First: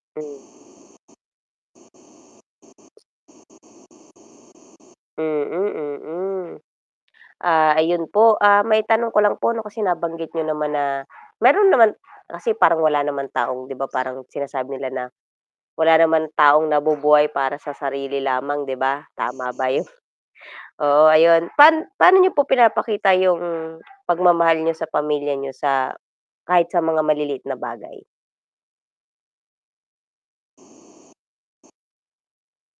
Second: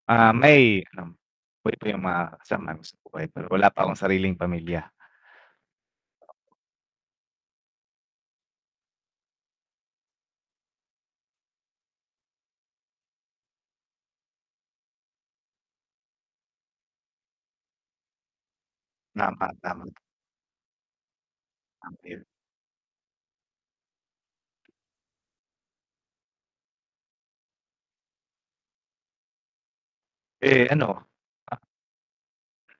Ah, Mm. may ano buhay pa yung mga kasama namin sa buhay pero wala pa akong sariling pamilya. Mm, mm. Ah, ayun po, ah, maitanong ko lang po ano kasi nabanggit niyo naman na meron naman kasi parang wala naman taong 'di ba parang sinasabi nila na, wala naman taong nabubuhay para sa sarili lamang, 'di ba? Tama Tama, ba yun? tama. Oo, ayun pan paano [unintelligible] niyo po pinapakita yung pagmamahal niyo sa pamilya niyo sa kahit sa mga maliliit na bagay? Eh ano, ah